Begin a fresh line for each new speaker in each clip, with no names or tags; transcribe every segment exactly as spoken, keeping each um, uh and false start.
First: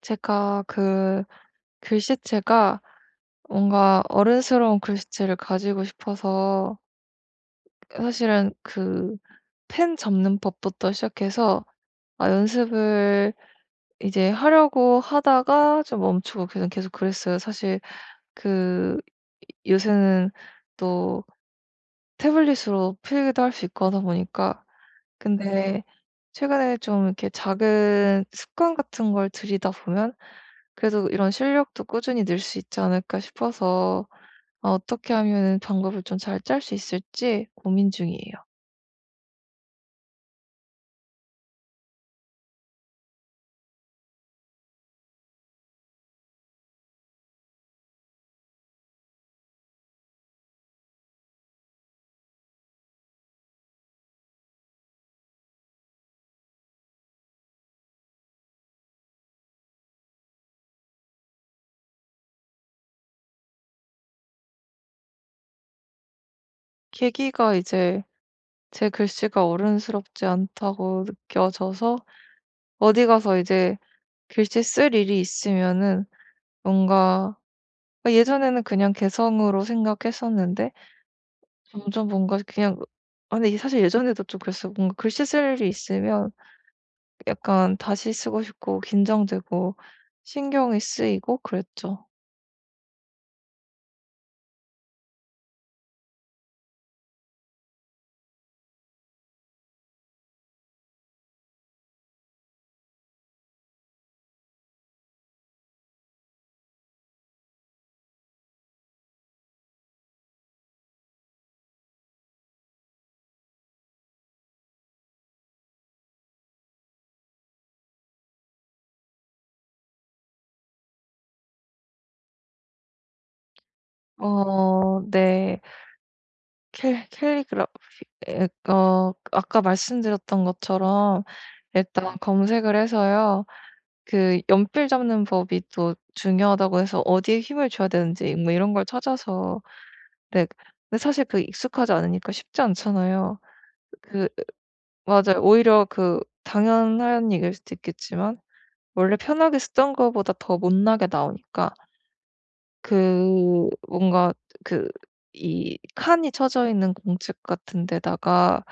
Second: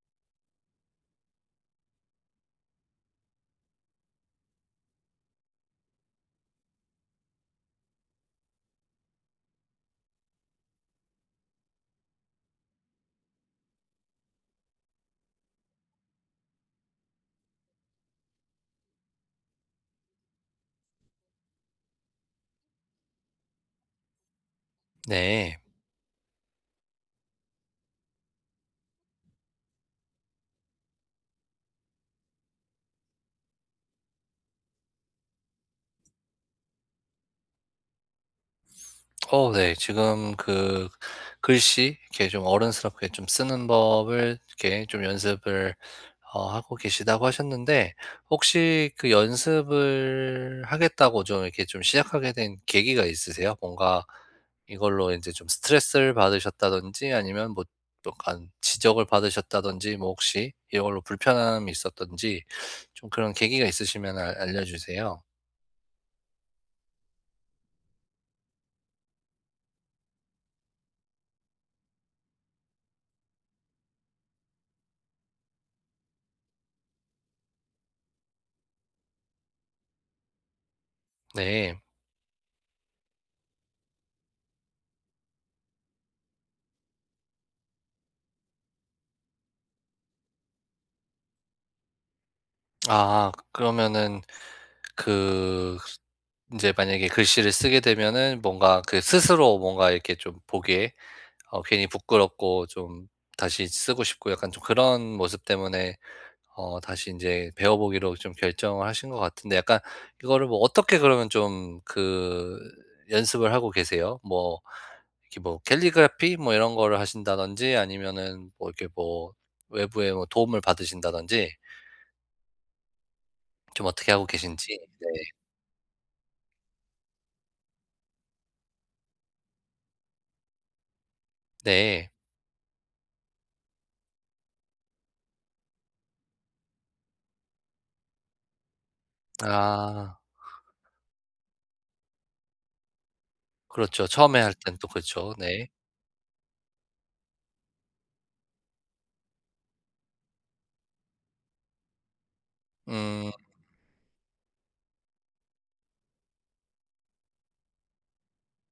제가 그 글씨체가, 뭔가 어른스러운 글씨체를 가지고 싶어서 사실은 그 펜 잡는 법부터 시작해서 아 연습을 이제 하려고 하다가 좀 멈추고 그냥 계속 그랬어요. 사실 그 요새는 또 태블릿으로 필기도 할 수 있고 하다 보니까. 네.
네.
근데 최근에 좀 이렇게 작은 습관 같은 걸 들이다 보면 그래도 이런 실력도 꾸준히 늘 수 있지 않을까 싶어서, 아 어떻게 하면 방법을 좀 잘 짤 수 있을지 고민 중이에요.
어 네. 지금 그 글씨 이렇게 좀 어른스럽게 좀 쓰는 법을 이렇게 좀 연습을 어 하고 계시다고 하셨는데, 혹시 그 연습을 하겠다고 좀 이렇게 좀 시작하게 된 계기가 있으세요? 뭔가 이걸로 이제 좀 스트레스를 받으셨다든지, 아니면 뭐 약간 지적을 받으셨다든지, 뭐 혹시 이걸로 불편함이 있었던지, 좀 그런 계기가 있으시면 알 알려 주세요.
계기가 이제, 제 글씨가 어른스럽지 않다고 느껴져서 어디 가서 이제 글씨 쓸 일이 있으면은 뭔가, 아 예전에는 그냥 개성으로 생각했었는데
네.
점점 뭔가 그냥, 아 근데 이게 사실 예전에도 좀 그랬어요. 뭔가 글씨 쓸 일이 있으면 약간 다시 쓰고 싶고 긴장되고 신경이 쓰이고 그랬죠.
아, 그러면은 그 이제 만약에 글씨를 쓰게 되면은 뭔가 그 스스로 뭔가 이렇게 좀 보기에 어 괜히 부끄럽고 좀 다시 쓰고 싶고 약간 좀 그런 모습 때문에 어 다시 이제 배워 보기로 좀 결정을 하신 것 같은데, 약간 이거를 뭐 어떻게 그러면 좀 그 연습을 하고 계세요? 뭐 이렇게 뭐 캘리그라피 뭐 이런 거를 하신다든지, 아니면은 뭐 이렇게 뭐 외부의 뭐 도움을 받으신다든지, 좀 어떻게 하고 계신지?
어
네.
네. 캘 캘리그라 예, 어 아까 말씀드렸던 것처럼
네.
일단 검색을 해서요. 그 연필 잡는 법이 또 중요하다고 해서 어디에 힘을 줘야 되는지 뭐 이런 걸 찾아서.
아,
네. 근데 사실 그 익숙하지 않으니까 쉽지 않잖아요.
그렇죠.
그
처음에 할 땐 또 그렇죠.
맞아요.
네.
오히려 그 당연한 얘기일 수도 있겠지만 원래 편하게 쓰던 거보다 더 못나게 나오니까
음
그 뭔가, 그 이 칸이 쳐져 있는 공책 같은 데다가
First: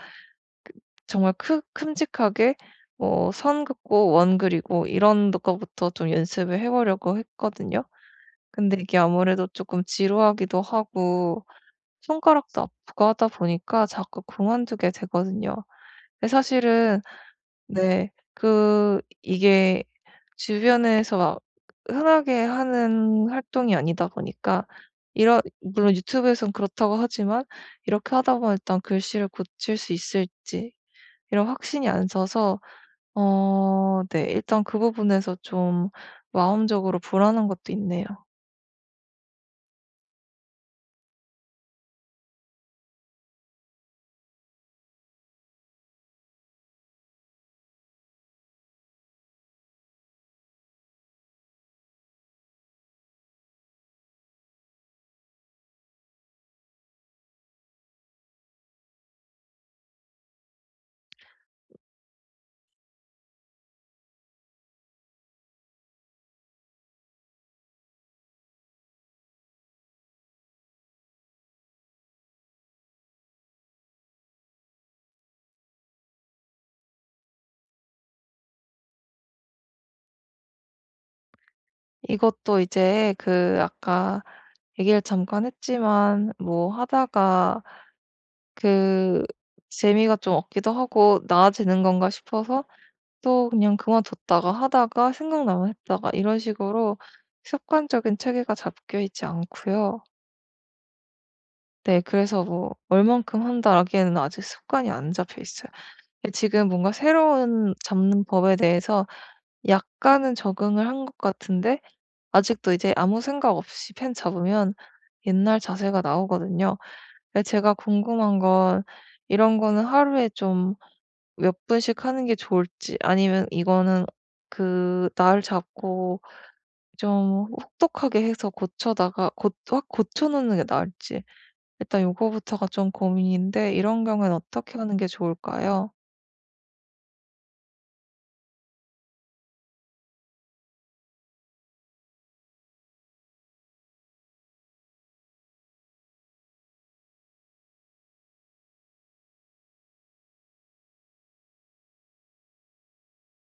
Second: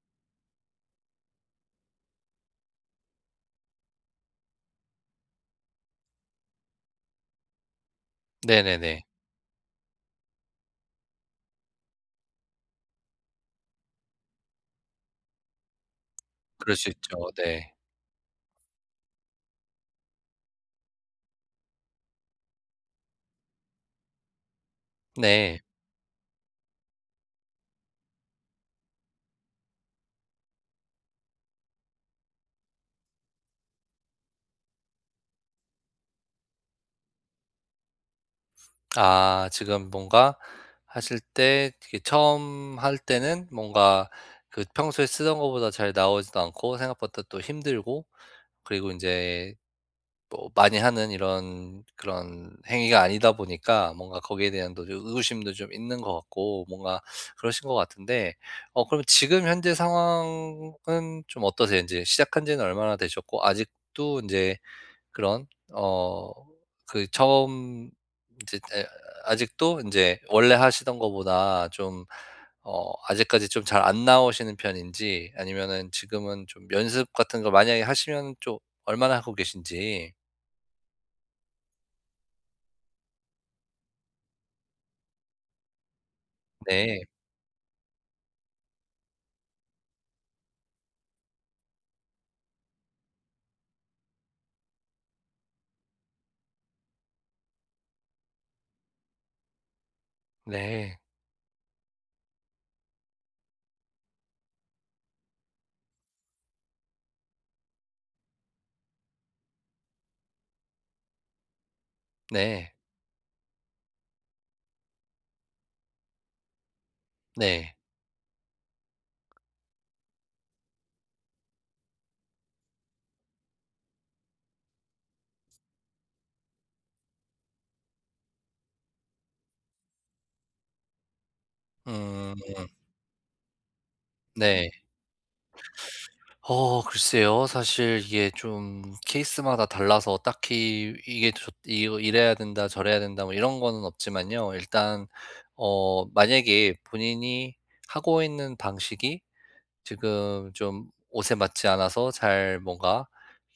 정말 크 큼직하게 뭐 선 긋고 원 그리고 이런 것부터 좀 연습을 해 보려고 했거든요. 근데 이게
네네네.
아무래도 조금 지루하기도 하고 손가락도 아프고 하다 보니까 자꾸 그만두게 되거든요. 근데
그럴 수
사실은
있죠. 네.
네. 그 이게 주변에서 막 흔하게 하는 활동이 아니다 보니까, 이런,
네.
물론 유튜브에선 그렇다고 하지만 이렇게 하다 보면 일단 글씨를 고칠 수 있을지 이런 확신이 안 서서 어 네. 일단 그 부분에서 좀 마음적으로 불안한 것도 있네요.
아, 지금 뭔가 하실 때 이게 처음 할 때는 뭔가 그 평소에 쓰던 거보다 잘 나오지도 않고 생각보다 또 힘들고, 그리고 인제 뭐 많이 하는 이런 그런 행위가 아니다 보니까 뭔가 거기에 대한 또 의구심도 좀 있는 것 같고, 뭔가 그러신 것 같은데, 어 그럼 지금 현재 상황은 좀 어떠세요? 인제 시작한 지는 얼마나 되셨고, 아직도 인제 그런, 어 그 처음 인제 에 아직도 인제 원래 하시던 거보다 좀, 어 아직까지 좀 잘 안 나오시는 편인지, 아니면은 지금은 좀 연습 같은 걸 만약에 하시면 좀 얼마나 하고 계신지?
이것도 이제, 그 아까 얘기를 잠깐 했지만 뭐
네.
하다가 그 재미가 좀 없기도 하고 '나아지는 건가?' 싶어서 또 그냥 그만뒀다가 하다가 생각나면 했다가, 이런 식으로 습관적인 체계가 잡혀 있지 않고요.
네.
네. 그래서 뭐 '얼만큼 한다.'라기에는 아직 습관이 안 잡혀 있어요. 예 지금 뭔가 새로운 잡는 법에 대해서 약간은 적응을 한 것 같은데 아직도
네.
이제 아무 생각 없이 펜 잡으면 옛날 자세가 나오거든요. 근데 제가
네.
궁금한 건, 이런 거는 하루에 좀 몇 분씩 하는 게 좋을지 아니면 이거는 그 날 잡고 좀 혹독하게 해서 고쳐다가 고 확 고쳐 놓는 게 나을지, 일단
음
요거부터가 좀 고민인데 이런 경우에는
네.
어떻게 하는 게 좋을까요?
어 글쎄요. 사실 이게 좀 케이스마다 달라서 딱히 이게 좋 이거 이래야 된다 저래야 된다 뭐 이런 거는 없지만요. 일단 어 만약에 본인이 하고 있는 방식이 지금 좀 옷에 맞지 않아서 잘 뭔가,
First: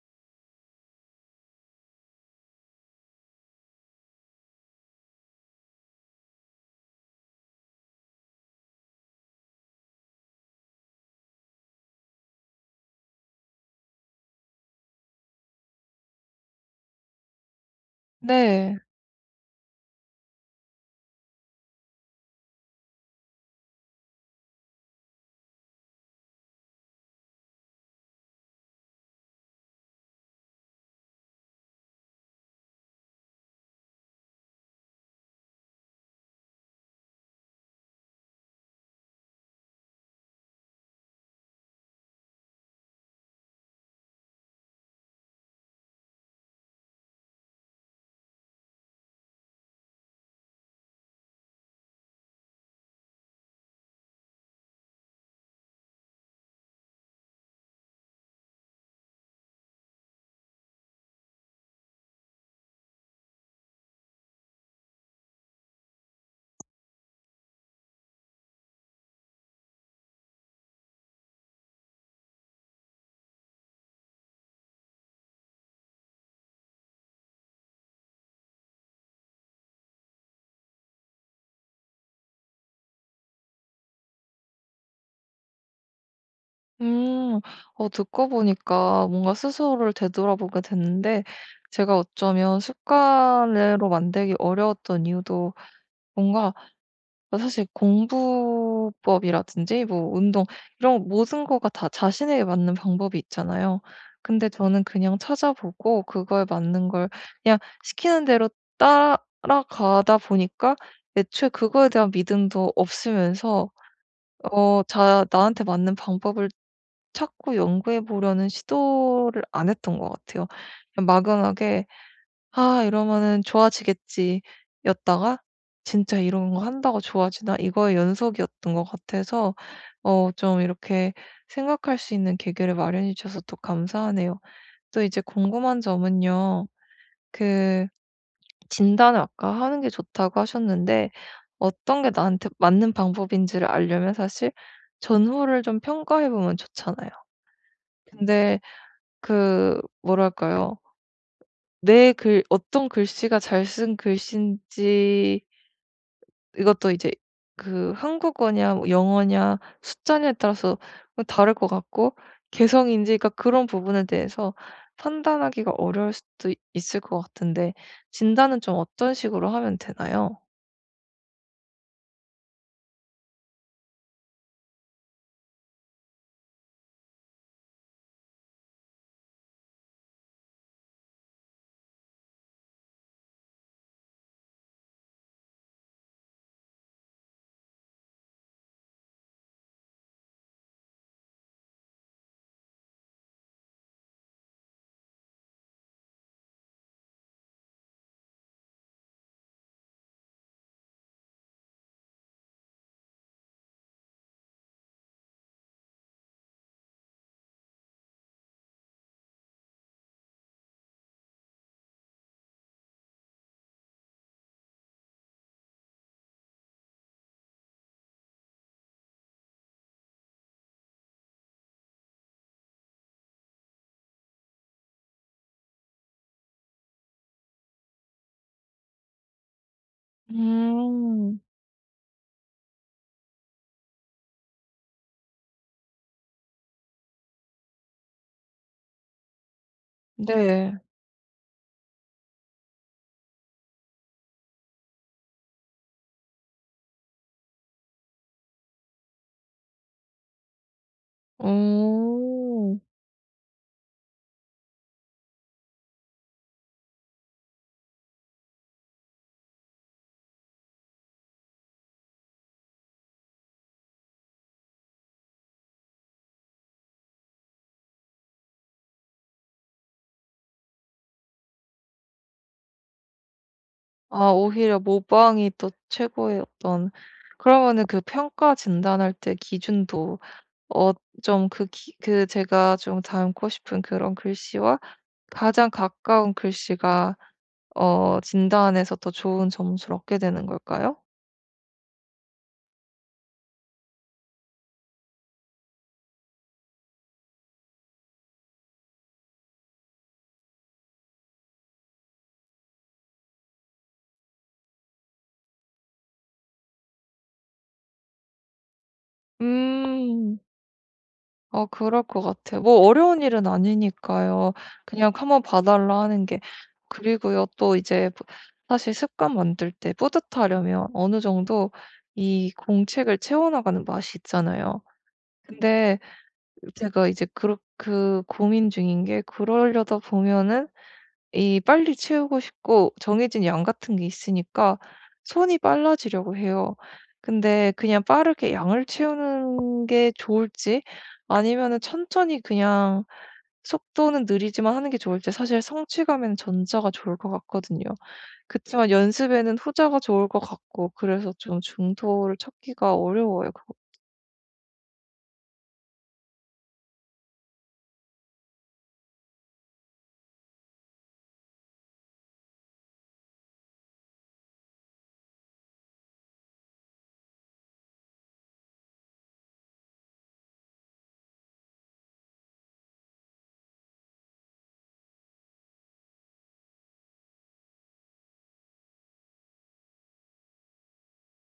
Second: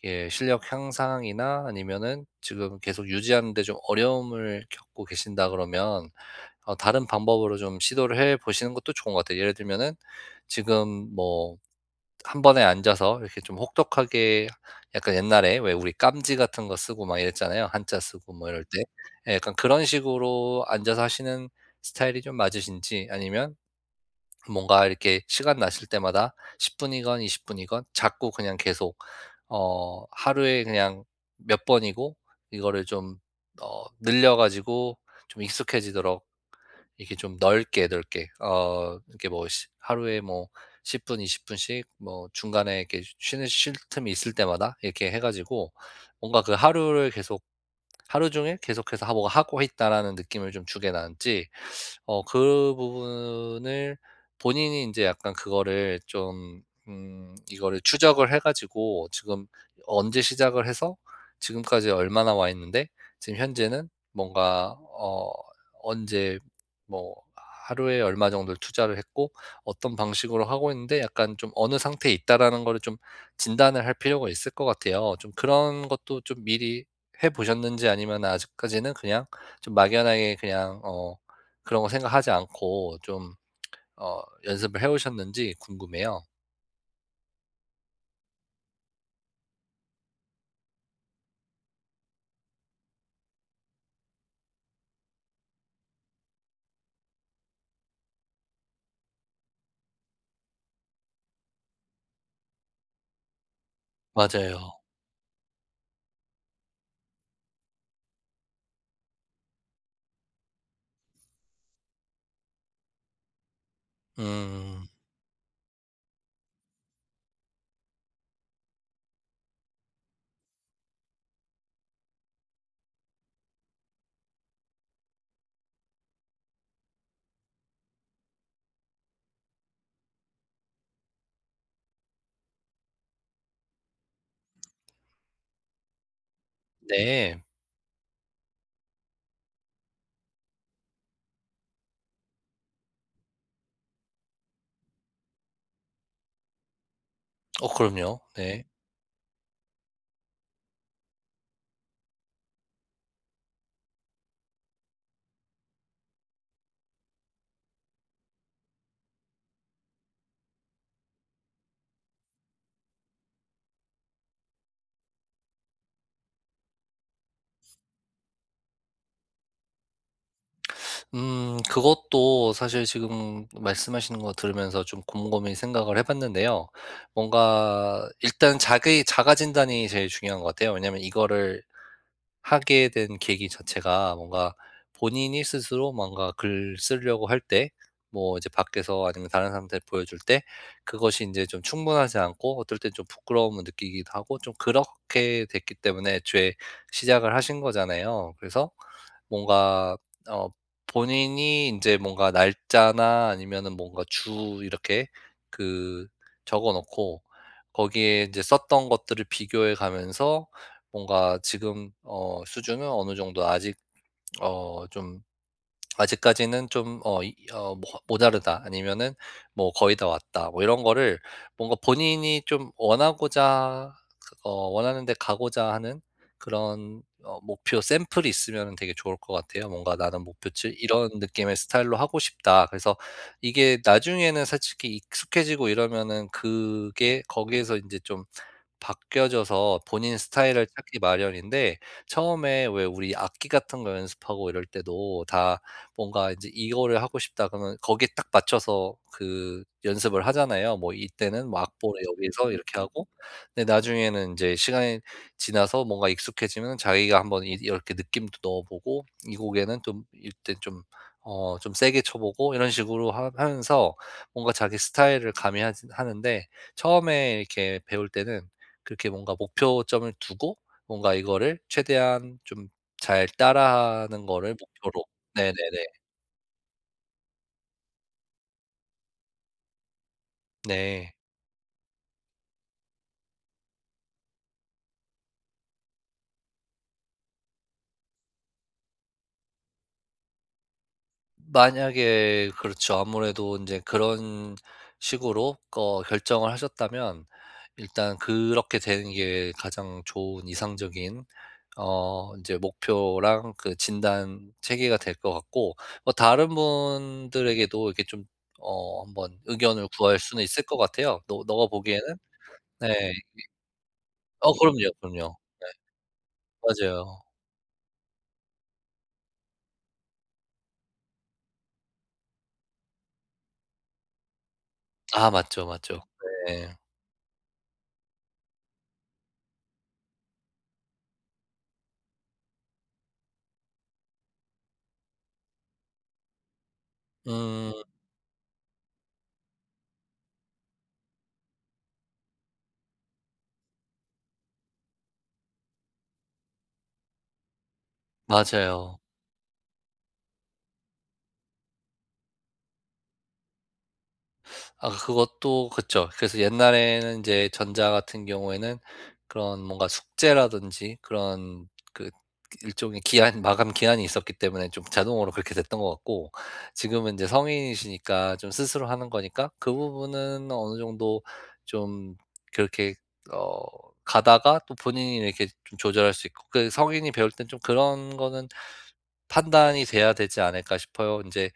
예, 실력 향상이나 아니면은 지금 계속 유지하는 데 좀 어려움을 겪고 계신다 그러면, 어 다른 방법으로 좀 시도를 해 보시는 것도 좋은 것 같아요. 예를 들면은 지금 뭐 한 번에 앉아서 이렇게 좀 혹독하게, 약간 옛날에 왜 우리 깜지 같은 거 쓰고 막 이랬잖아요, 한자 쓰고 뭐 이럴
네.
때. 예, 약간 그런 식으로 앉아서 하시는 스타일이 좀 맞으신지, 아니면 뭔가 이렇게 시간 나실 때마다 십 분이건 이십 분이건 자꾸 그냥 계속 어 하루에 그냥 몇 번이고 이거를 좀 어 늘려 가지고 좀 익숙해지도록, 이렇게 좀 넓게, 넓게 어 이렇게 뭐 시 하루에 뭐 십 분, 이십 분씩 뭐 중간에 이렇게 쉬는 쉴 틈이 있을 때마다 이렇게 해 가지고, 뭔가 그 하루를 계속 하루 종일 계속해서 하 하고 있다라는 느낌을 좀 주게 나는지, 어 그 부분을 본인이 이제 약간 그거를 좀, 음 이거를 추적을 해 가지고 지금 언제 시작을 해서 지금까지 얼마나 와 있는데, 지금 현재는 뭔가 어 언제 뭐 하루에 얼마 정도를 투자를 했고 어떤 방식으로 하고 있는데, 약간 좀 '어느 상태에 있다.'라는 거를 좀 진단을 할 필요가 있을 것 같아요. 좀 그런 것도 좀 미리 해 보셨는지, 아니면 아직까지는 그냥 좀 막연하게 그냥 어 그런 거 생각하지 않고 좀 어 연습을 해 오셨는지 궁금해요.
음. 어 듣고 보니까 뭔가 스스로를 되돌아보게 됐는데, 제가 어쩌면 습관으로 만들기 어려웠던 이유도 뭔가, 사실 공부법이라든지 뭐 운동, 이런 모든 거가 다 자신에게 맞는 방법이 있잖아요. 근데
맞아요.
저는 그냥 찾아보고 그거에 맞는 걸 그냥 시키는 대로 따라가다 보니까, 애초에 그거에 대한 믿음도 없으면서 어
음.
자 나한테 맞는 방법을 찾고 연구해 보려는 시도를 안 했던 것 같아요. 그냥 막연하게 '아 이러면은 좋아지겠지.' 였다가 진짜 '이런 거 한다고 좋아지나?' 이거의 연속이었던 것 같아서, 어 좀 이렇게 생각할 수 있는 계기를 마련해 주셔서 또 감사하네요. 또 이제 궁금한 점은요.
네.
그 진단을 아까 하는 게 좋다고 하셨는데, 어떤 게 나한테 맞는 방법인지를 알려면 사실 전후를 좀 평가해 보면 좋잖아요.
어 그럼요.
근데
네.
그 뭐랄까요? 내 글 어떤 글씨가 잘 쓴 글씨인지, 이것도 이제 그 한국어냐 뭐 영어냐 숫자냐에 따라서 뭐 다를 것 같고, 개성인지 그러니까 그런 부분에 대해서 판단하기가 어려울 수도 있을 것 같은데, 진단은 좀 어떤 식으로 하면 되나요?
음 그것도 사실 지금 말씀하시는 거 들으면서 좀 곰곰이 생각을 해 봤는데요. 뭔가 일단 자기 자가 진단이 제일 중요한 것 같아요. 왜냐면 이거를 하게 된 계기 자체가, 뭔가 본인이 스스로 뭔가 글 쓰려고 할 때, 뭐 이제 밖에서 아니면 다른 사람한테 보여줄 때 그것이 이제 좀 충분하지 않고 어떨 땐 좀 부끄러움을 느끼기도 하고 좀 그렇게 됐기 때문에 애초에 시작을 하신 거잖아요. 그래서 뭔가 어 본인이 인제 뭔가 날짜나 아니면은 뭔가 주 이렇게 그 적어 놓고 거기에 인제 썼던 것들을 비교해 가면서 뭔가 지금 어 수준은 어느 정도 아직 어좀 아직까지는 좀 어 이 어 모- '모자르다.' 아니면은 뭐 '거의 다 왔다.' 뭐 이런 거를, 뭔가 본인이 좀 원하고자 그- 어 원하는 데 가고자 하는 그런 어 목표 샘플이 있으면 되게 좋을 것 같아요. 뭔가 '나는 목표치 이런
음.
느낌의 스타일로 하고 싶다.' 그래서 이게 나중에는 솔직히 익숙해지고 이러면은 그게 거기에서 이제좀 바뀌어져서 본인 스타일을
네.
찾기 마련인데, 처음에 왜 우리 악기 같은 거 연습하고 이럴 때도 다 뭔가 이제 '이거를 하고 싶다.' 그러면 거기에 딱 맞춰서 그 연습을 하잖아요. 뭐 이때는 뭐 악보를 여기서
오,
이렇게 하고, 근데 나중에는 이제 시간이 지나서 뭔가 익숙해지면 자기가 한번 이 이렇게 느낌도 넣어보고 이 곡에는 좀 이때 좀 어 좀 세게 쳐보고 이런 식으로 하면서 뭔가 자기 스타일을 가미 하는데, 처음에 이렇게 배울 때는 그렇게 뭔가 목표점을 두고 뭔가 이거를 최대한 좀 잘 따라하는
아
거를
오히려
목표로.
모방이
네네네.
또 최고의 어떤. 그러면은 그 평가 진단할 때 기준도 어
네.
좀 그 기 그 제가 좀 닮고 싶은 그런 글씨와 가장 가까운 글씨가 어 진단에서 더 좋은 점수를 얻게 되는 걸까요?
만약에 그렇죠. 아무래도 인제 그런 식으로 어 결정을 하셨다면 일단 그렇게 되는 게 가장 좋은 이상적인 어 인제 목표랑 그 진단 체계가 될 것 같고, 뭐 다른 분들에게도 이렇게 좀 어 한번 의견을 구할
음.
수는 있을 것 같아요. 너
어
너가
그럴
보기에는?
것 같아요. 뭐
네.
어려운 일은
어
아니니까요.
그럼요,
그냥
그럼요.
"한번 봐 달라." 하는 게.
맞아요.
그리고요 또 이제 뿌- 사실 습관 만들 때 뿌듯하려면 어느 정도 이 공책을 채워나가는 맛이 있잖아요.
아, 맞죠,
근데
맞죠. 네.
제가 이제 그렇 그 고민 중인 게, 그러려다 보면은 이 빨리 채우고 싶고 정해진 양 같은 게 있으니까 손이 빨라지려고 해요. 근데
음
그냥 빠르게 양을 채우는 게 좋을지 아니면은 천천히 그냥 속도는 느리지만 하는 게 좋을지, 사실 성취감에는 전자가 좋을 것 같거든요. 그치만
맞아요.
연습에는 후자가 좋을 것 같고, 그래서 좀 중도를 찾기가 어려워요. 그-
아, 그것도 그쵸. 그래서 옛날에는 인제 전자 같은 경우에는 그런 뭔가 숙제라든지 그런 그 일종의 기한 마감 기한이 있었기 때문에 좀 자동으로 그렇게 됐던 것 같고, 지금은 인제 성인이시니까 좀 스스로 하는 거니까 그 부분은 어느 정도 좀 그렇게 어 가다가 또 본인이 이렇게 좀 조절할 수 있고 그 성인이 배울 땐 좀 그런 거는 판단이 돼야 되지 않을까 싶어요. 이제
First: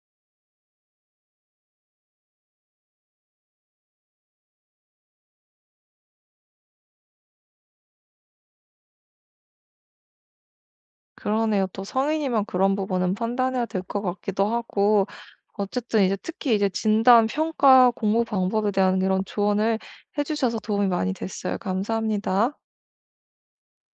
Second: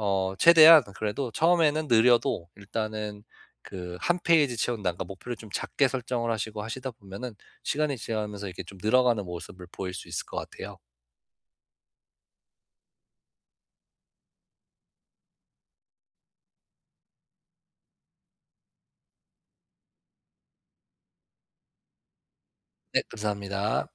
어 최대한 그래도 처음에는 느려도 일단은 그 한 페이지 채운다니까 목표를 좀 작게 설정을 하시고 하시다 보면은 시간이 지나면서 이렇게 좀 늘어가는 모습을 보일 수 있을 것 같아요.
그러네요. 또 성인이면 그런 부분은 판단해야 될 것 같기도 하고, 어쨌든 이제 특히 이제 진단, 평가, 공부 방법에 대한 이런 조언을 해 주셔서 도움이 많이 됐어요. 감사합니다.
네, 감사합니다.